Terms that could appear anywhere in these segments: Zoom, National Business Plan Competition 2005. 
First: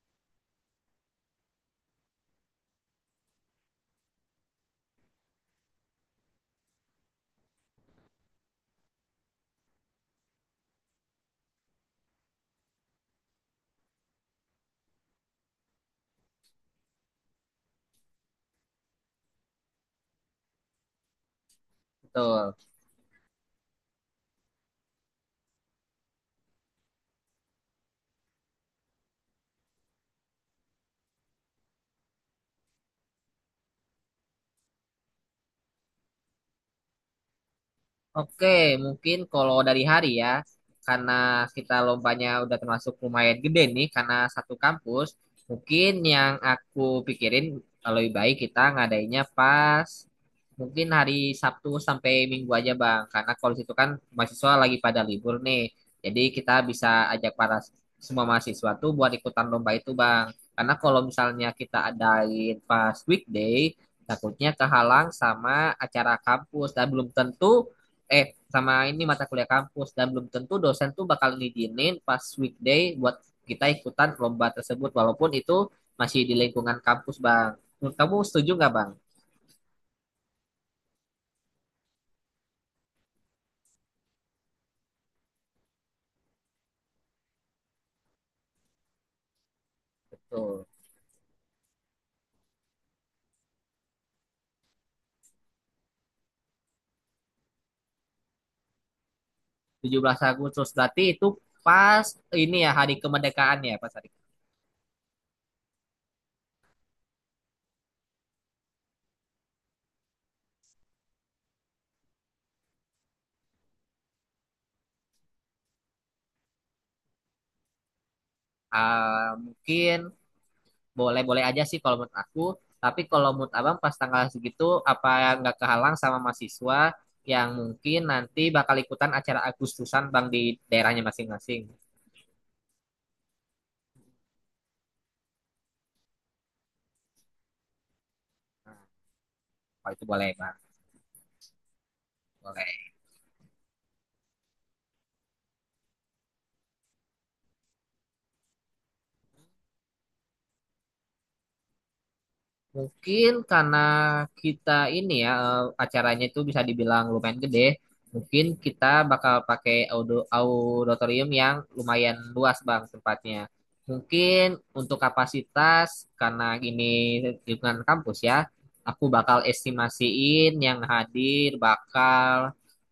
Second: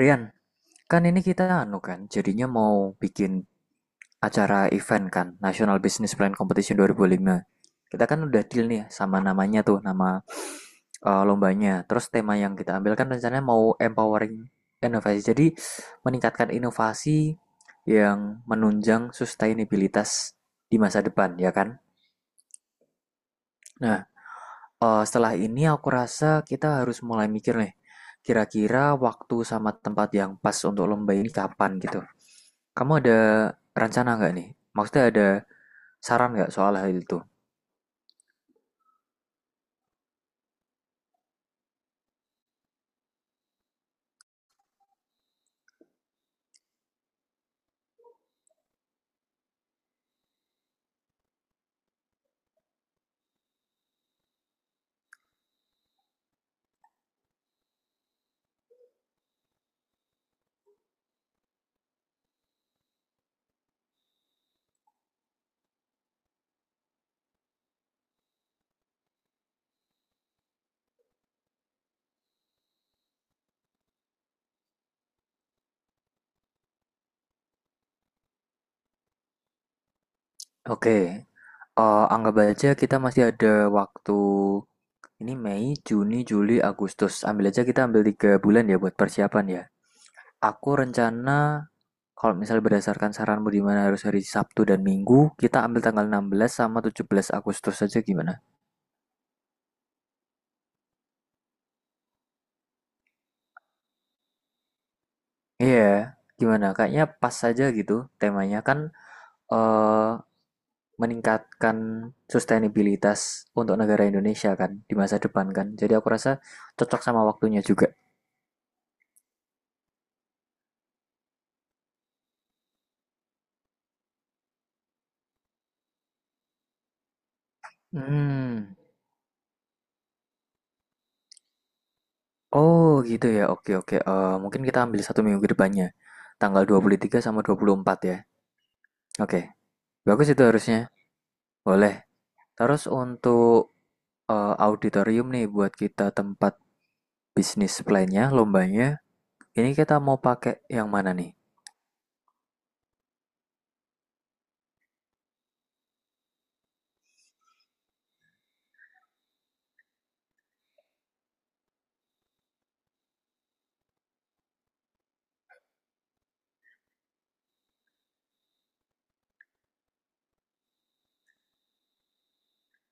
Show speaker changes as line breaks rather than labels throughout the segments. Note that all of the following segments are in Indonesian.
Rian, kan ini kita anu kan, jadinya mau bikin acara event kan, National Business Plan Competition 2005. Kita kan udah deal nih sama namanya tuh, nama lombanya. Terus tema yang kita ambil kan rencananya mau empowering inovasi. Jadi meningkatkan inovasi yang menunjang sustainabilitas di masa depan, ya kan?
Betul.
Nah, setelah ini aku rasa kita harus mulai mikir nih, kira-kira waktu sama tempat yang pas untuk lomba ini kapan gitu. Kamu ada rencana nggak nih? Maksudnya ada saran nggak soal hal itu?
Oke, mungkin kalau dari hari ya, karena kita lombanya udah termasuk lumayan gede nih, karena satu kampus, mungkin yang aku pikirin lebih baik kita ngadainnya pas mungkin hari Sabtu sampai Minggu aja Bang, karena kalau di situ kan mahasiswa lagi pada libur nih, jadi kita bisa ajak para semua mahasiswa tuh buat ikutan lomba itu Bang, karena kalau misalnya kita adain pas weekday, takutnya kehalang sama acara kampus dan belum tentu eh sama ini mata kuliah kampus dan belum tentu dosen tuh bakal ngizinin pas weekday buat kita ikutan lomba tersebut walaupun itu masih di lingkungan kampus bang. Menurut kamu setuju nggak bang?
Oke, anggap aja kita masih ada waktu ini Mei, Juni, Juli, Agustus. Ambil aja kita ambil 3 bulan ya buat persiapan ya.
Betul.
Aku rencana kalau misalnya berdasarkan saranmu di mana harus hari Sabtu dan Minggu, kita ambil tanggal 16 sama 17 Agustus saja gimana?
17 Agustus berarti itu pas ini ya hari kemerdekaan ya pas hari.
Iya, gimana? Kayaknya pas saja gitu temanya kan eh meningkatkan sustainabilitas untuk negara Indonesia kan di masa depan kan. Jadi aku rasa cocok sama waktunya juga.
Ah, mungkin boleh-boleh aja sih kalau menurut aku. Tapi kalau menurut abang pas tanggal segitu apa nggak kehalang sama mahasiswa yang mungkin nanti bakal
Hmm.
ikutan acara Agustusan bang di daerahnya masing-masing.
Oh gitu ya. Oke, oke. Mungkin kita ambil 1 minggu ke depannya. Tanggal 23 sama 24 ya. Oke.
Kalau itu
Bagus
boleh
itu
bang.
harusnya. Boleh.
Oke.
Terus untuk auditorium nih buat kita tempat bisnis plan-nya, lombanya. Ini kita mau pakai yang mana nih?
Mungkin karena kita ini ya acaranya itu bisa dibilang lumayan gede, mungkin kita bakal pakai auditorium yang lumayan luas Bang tempatnya. Mungkin untuk kapasitas karena ini lingkungan kampus ya, aku bakal estimasiin yang hadir bakal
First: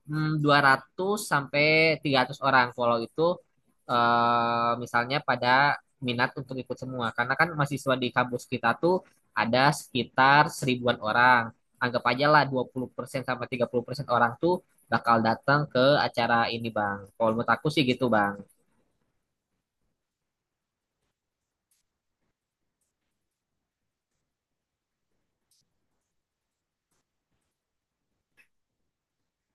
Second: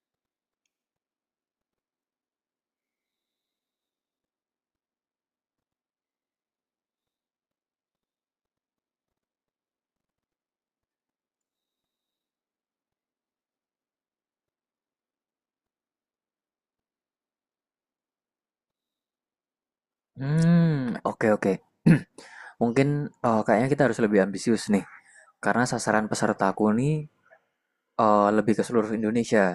200 sampai 300 orang kalau itu misalnya pada minat untuk ikut semua karena kan mahasiswa di kampus kita tuh ada sekitar 1.000-an orang. Anggap aja lah 20% sampai 30% orang tuh bakal datang ke acara ini, Bang. Kalau menurut aku sih gitu, Bang.
Hmm, oke, oke. Mungkin kayaknya kita harus lebih ambisius nih. Karena sasaran pesertaku nih lebih ke seluruh Indonesia.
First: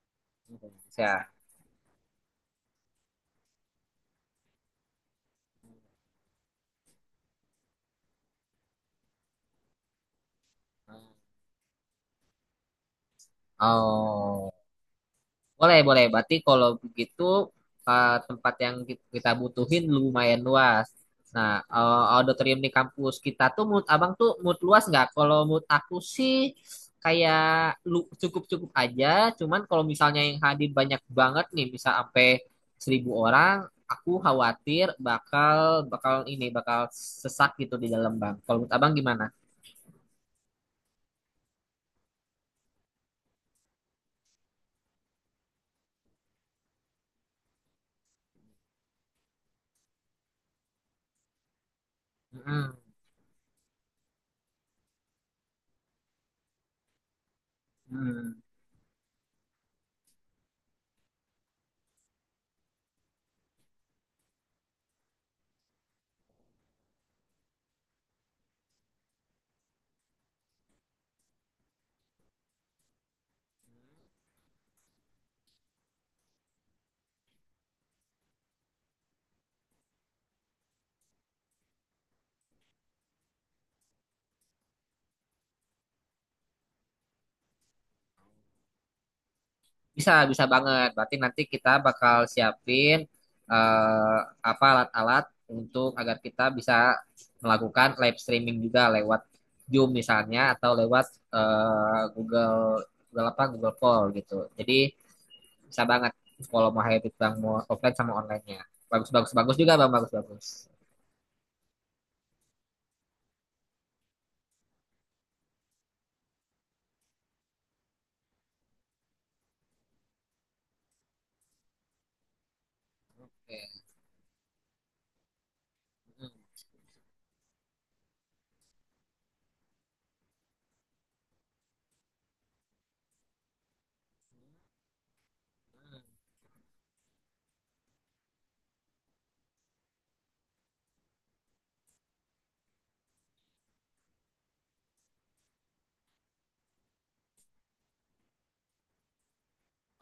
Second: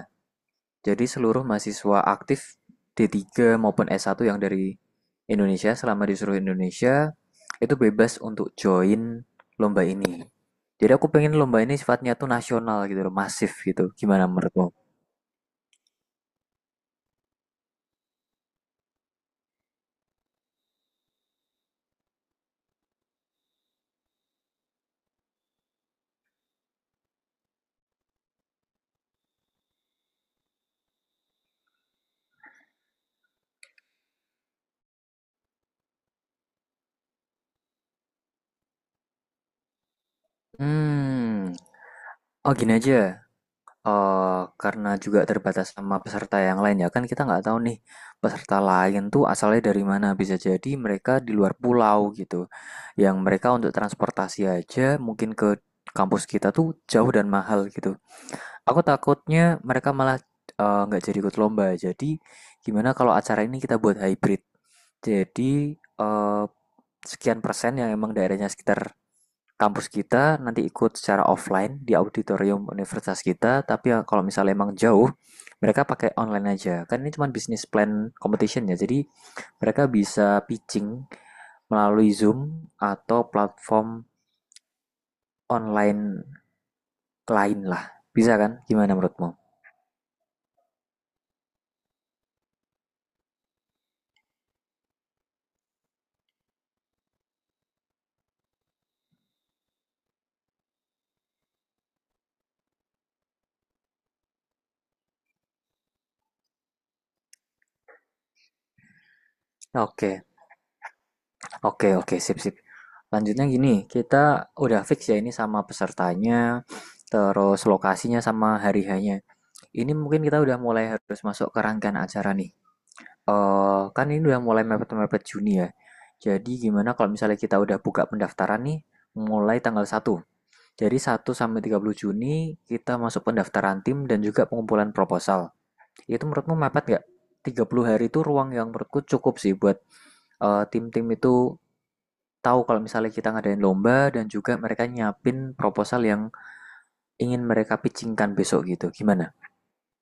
Jadi
Ya.
seluruh mahasiswa aktif d Tiga maupun S1 yang dari Indonesia selama di seluruh Indonesia itu bebas untuk join lomba ini. Jadi aku pengen lomba ini sifatnya tuh nasional gitu loh, masif gitu. Gimana
Oh.
menurutmu?
Boleh, boleh. Berarti kalau begitu tempat yang kita butuhin lumayan luas. Nah, auditorium di kampus kita tuh menurut abang tuh menurut luas nggak? Kalau menurut aku sih kayak lu cukup-cukup aja. Cuman kalau misalnya yang hadir banyak banget nih, misal sampai 1.000 orang, aku khawatir bakal bakal ini bakal sesak gitu di dalam bang. Kalau menurut abang gimana?
Hmm, oh gini aja. Karena juga terbatas sama peserta yang lain, ya kan, kita nggak tahu nih peserta lain tuh asalnya dari mana, bisa jadi mereka di luar pulau gitu
Mm-mm.
yang mereka untuk transportasi aja mungkin ke kampus kita tuh jauh dan mahal gitu.
Mm.
Aku takutnya mereka malah nggak jadi ikut lomba. Jadi gimana kalau acara ini kita buat hybrid? Jadi eh, sekian persen yang emang daerahnya sekitar kampus kita nanti ikut secara offline di auditorium universitas kita, tapi ya kalau misalnya emang jauh, mereka pakai online aja. Kan ini cuma business plan competition ya, jadi mereka bisa pitching melalui Zoom atau platform online lain lah. Bisa kan? Gimana menurutmu?
Bisa, bisa banget. Berarti nanti kita bakal siapin eh, apa alat-alat untuk agar kita bisa melakukan live streaming juga lewat Zoom misalnya atau lewat Google Google apa Google Call gitu. Jadi bisa banget kalau mau hybrid bang mau offline sama online-nya. Bagus bagus bagus juga bang bagus
Oke,
bagus.
oke, oke, sip, sip. Lanjutnya gini, kita udah fix ya ini sama pesertanya, terus lokasinya sama hari-harinya. Ini mungkin kita udah mulai harus masuk ke rangkaian acara nih.
Oke.
Kan ini udah mulai mepet-mepet Juni ya.
Hmm.
Jadi gimana kalau misalnya kita udah buka pendaftaran nih mulai tanggal 1. Jadi 1 sampai 30 Juni kita masuk pendaftaran tim dan juga pengumpulan proposal. Itu menurutmu mepet nggak? 30 hari itu ruang yang menurutku cukup sih buat tim-tim itu tahu kalau misalnya kita ngadain lomba dan juga mereka nyiapin proposal yang ingin mereka pitchingkan besok gitu. Gimana?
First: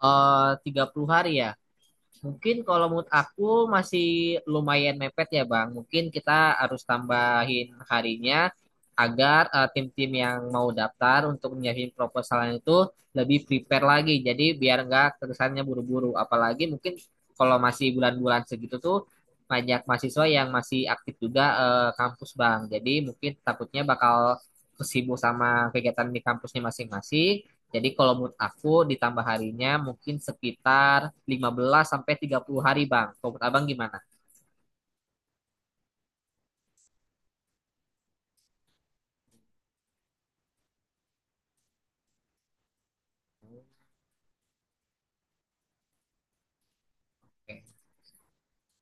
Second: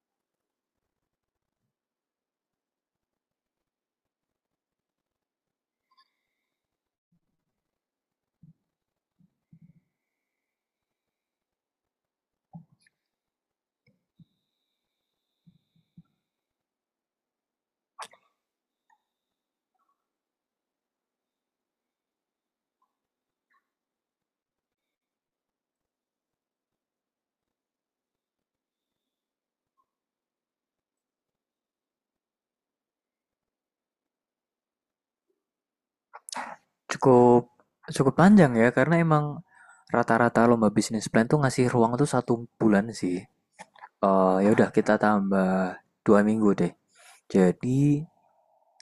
30 hari ya. Mungkin kalau menurut aku masih lumayan mepet ya Bang. Mungkin kita harus tambahin harinya agar tim-tim yang mau daftar untuk menyiapin proposalnya itu lebih prepare lagi. Jadi biar nggak terkesannya buru-buru. Apalagi mungkin kalau masih bulan-bulan segitu tuh banyak mahasiswa yang masih aktif juga kampus Bang. Jadi mungkin takutnya bakal sibuk sama kegiatan di kampusnya masing-masing. Jadi kalau menurut aku ditambah harinya mungkin sekitar 15 sampai 30 hari, Bang. Kalau menurut Abang gimana?
Cukup cukup panjang ya karena emang rata-rata lomba bisnis plan tuh ngasih ruang tuh 1 bulan sih. Ya udah kita tambah 2 minggu deh.
Oke,
Jadi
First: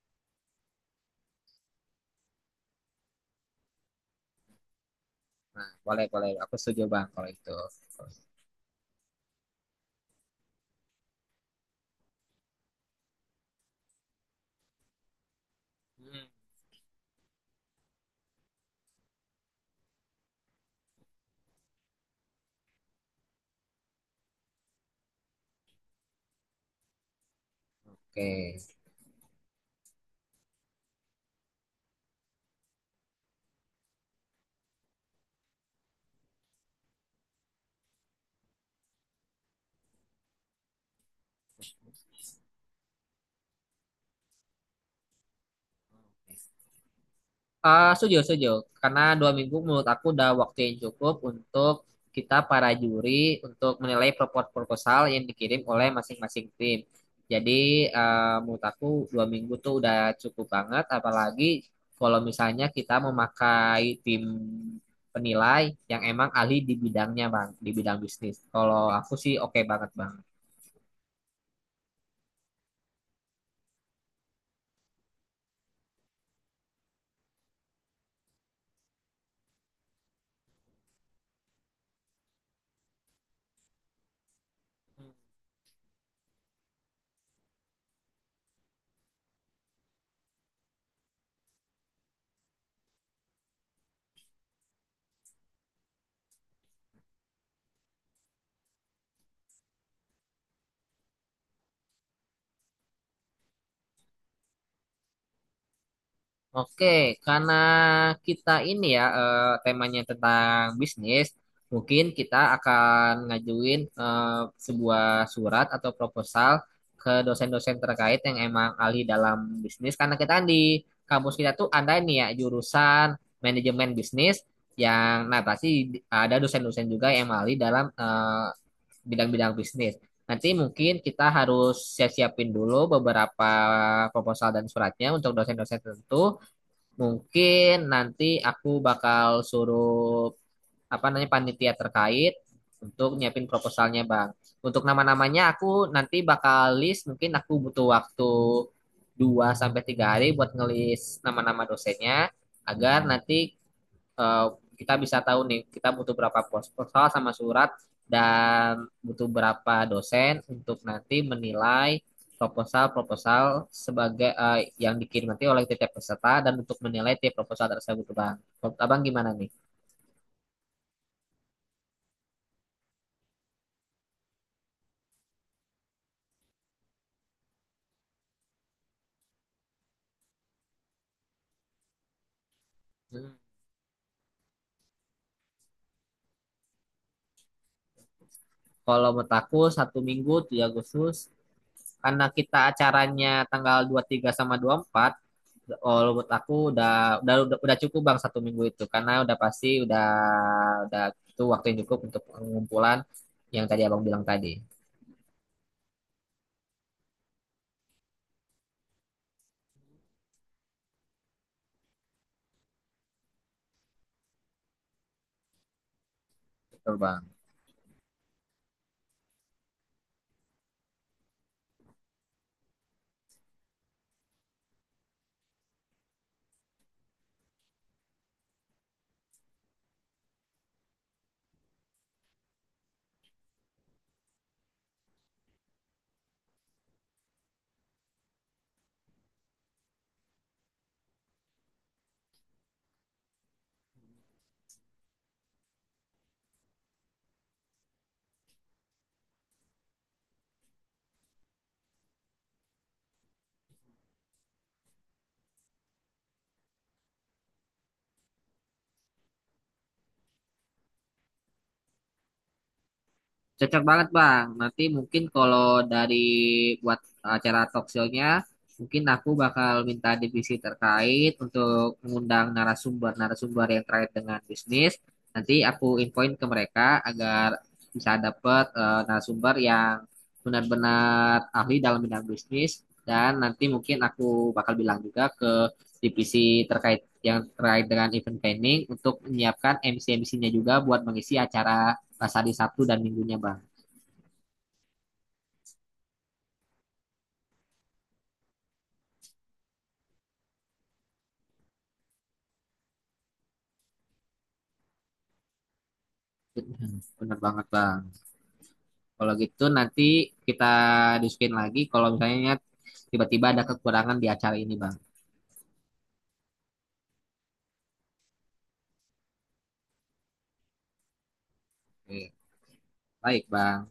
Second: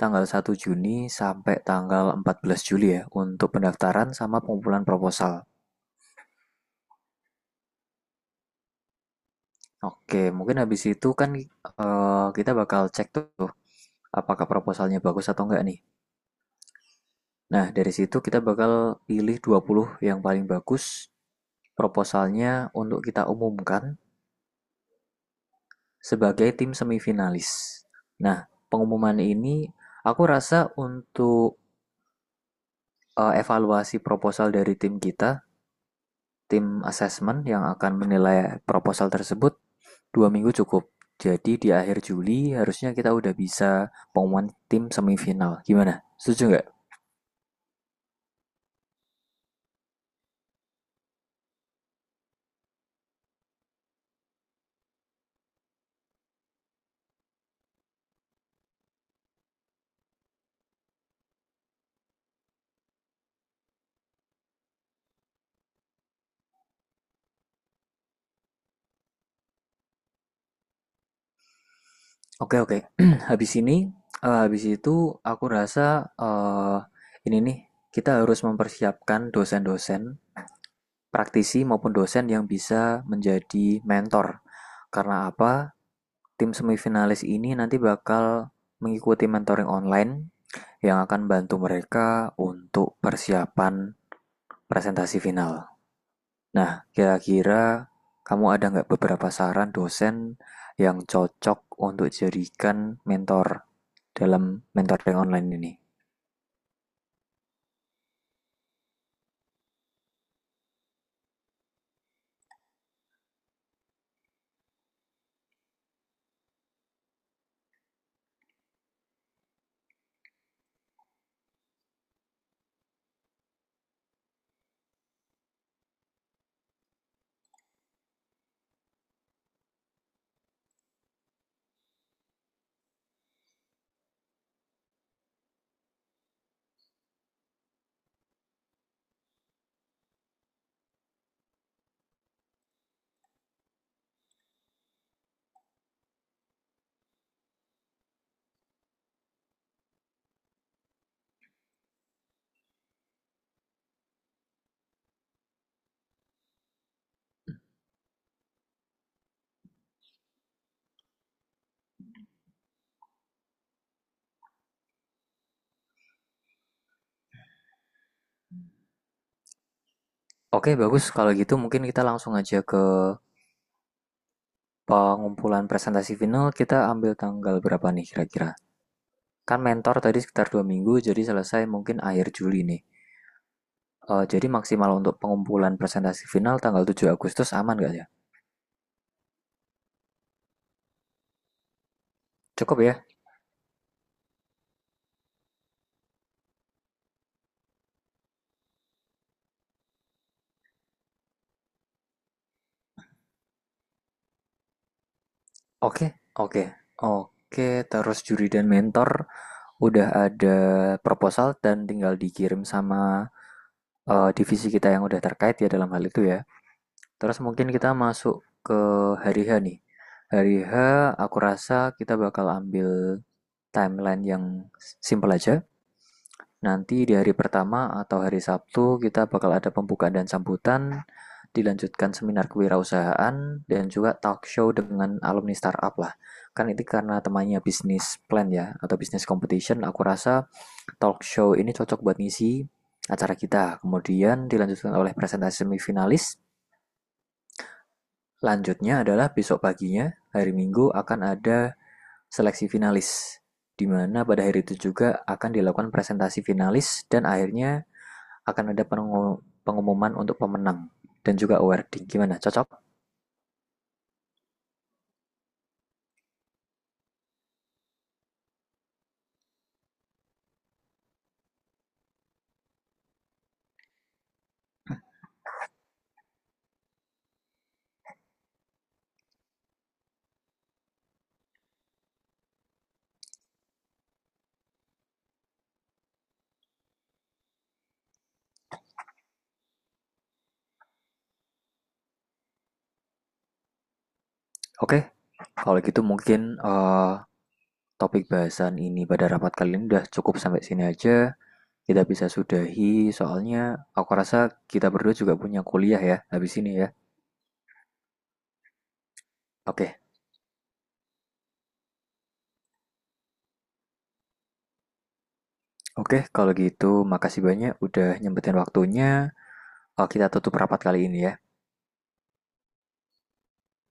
tanggal 1 Juni sampai tanggal 14 Juli ya untuk pendaftaran sama pengumpulan proposal.
boleh, boleh. Aku setuju, Bang, kalau itu.
Oke, mungkin habis itu kan kita bakal cek tuh apakah proposalnya bagus atau enggak nih.
Hmm.
Nah, dari situ kita bakal pilih 20 yang paling bagus proposalnya untuk kita umumkan sebagai tim semifinalis. Nah,
Oke.
pengumuman ini aku rasa untuk evaluasi proposal dari tim kita, tim assessment yang akan menilai proposal tersebut 2 minggu cukup. Jadi di akhir Juli harusnya kita udah bisa pengumuman tim semifinal. Gimana? Setuju nggak?
Ah, setuju, setuju. Karena 2 minggu menurut aku udah waktu yang cukup untuk kita para juri untuk menilai proposal proposal yang dikirim oleh masing-masing tim. Jadi, menurut aku 2 minggu tuh udah cukup banget. Apalagi kalau misalnya kita memakai tim penilai yang emang ahli di bidangnya, Bang, di bidang bisnis. Kalau aku sih oke banget, Bang.
Oke, oke. Habis ini, habis itu aku rasa ini nih kita harus mempersiapkan dosen-dosen praktisi maupun dosen yang bisa menjadi mentor. Karena apa? Tim semifinalis ini nanti bakal mengikuti mentoring online yang akan bantu mereka untuk persiapan presentasi final. Nah, kira-kira kamu ada nggak beberapa saran dosen yang cocok untuk jadikan mentor dalam mentoring online ini?
Oke, karena kita ini ya temanya tentang bisnis, mungkin kita akan ngajuin sebuah surat atau proposal ke dosen-dosen terkait yang emang ahli dalam bisnis. Karena kita kan di kampus kita tuh ada nih ya jurusan manajemen bisnis yang nah pasti ada dosen-dosen juga yang emang ahli dalam bidang-bidang bisnis. Nanti mungkin kita harus siap-siapin dulu beberapa proposal dan suratnya untuk dosen-dosen tertentu. Mungkin nanti aku bakal suruh apa namanya panitia terkait untuk nyiapin proposalnya, Bang. Untuk nama-namanya aku nanti bakal list, mungkin aku butuh waktu 2 sampai 3 hari buat ngelis nama-nama dosennya agar nanti eh, kita bisa tahu nih kita butuh berapa pos proposal sama surat dan butuh berapa dosen untuk nanti menilai proposal-proposal sebagai yang dikirim nanti oleh tiap peserta dan untuk menilai tiap proposal tersebut bang. Menurut abang gimana nih?
Oke, bagus. Kalau gitu mungkin kita langsung aja ke pengumpulan presentasi final. Kita ambil tanggal berapa nih kira-kira? Kan mentor tadi sekitar 2 minggu, jadi selesai mungkin akhir Juli nih.
Hmm.
Jadi maksimal untuk pengumpulan presentasi final tanggal 7 Agustus aman gak ya?
Kalau menurut aku 1 minggu 3 Agustus karena kita
Cukup ya?
acaranya tanggal 23 sama 24. Kalau menurut aku udah udah cukup bang 1 minggu itu karena udah pasti udah itu waktu yang cukup untuk pengumpulan yang tadi abang bilang tadi.
Oke, oke, oke. Terus juri dan mentor udah ada proposal dan tinggal dikirim sama divisi kita yang udah terkait ya dalam hal itu ya.
Betul bang.
Terus mungkin kita masuk ke hari H nih. Hari H aku rasa kita bakal ambil timeline yang simple aja. Nanti di hari pertama atau hari Sabtu kita bakal ada pembukaan dan sambutan, dilanjutkan seminar kewirausahaan, dan juga talk show dengan alumni startup lah. Kan itu karena temanya bisnis plan ya, atau bisnis competition, aku rasa talk show ini cocok buat ngisi acara kita. Kemudian dilanjutkan oleh presentasi semifinalis. Lanjutnya adalah besok paginya, hari Minggu akan ada seleksi finalis, di mana pada hari itu juga akan dilakukan presentasi finalis dan akhirnya akan ada pengumuman untuk pemenang dan juga awarding. Gimana? Cocok?
Cocok banget Bang. Nanti mungkin kalau dari buat acara talk show-nya, mungkin aku bakal minta divisi terkait untuk mengundang narasumber-narasumber yang terkait dengan bisnis. Nanti aku infoin ke mereka agar bisa dapat narasumber yang benar-benar ahli dalam bidang bisnis. Dan nanti mungkin aku bakal bilang juga ke divisi terkait yang terkait dengan event planning untuk menyiapkan MC-MC-nya juga buat mengisi acara pas hari Sabtu dan Minggunya, Bang.
Oke. Kalau gitu mungkin topik bahasan ini pada rapat kali ini udah cukup sampai sini aja. Kita bisa sudahi soalnya aku rasa kita berdua juga punya kuliah ya habis ini ya.
Bener banget bang. Kalau gitu
Oke.
nanti kita diskusin lagi kalau misalnya tiba-tiba ada kekurangan di acara ini bang.
Oke, kalau gitu makasih banyak udah nyempetin waktunya. Kita tutup rapat kali ini ya.
Oke. Baik bang.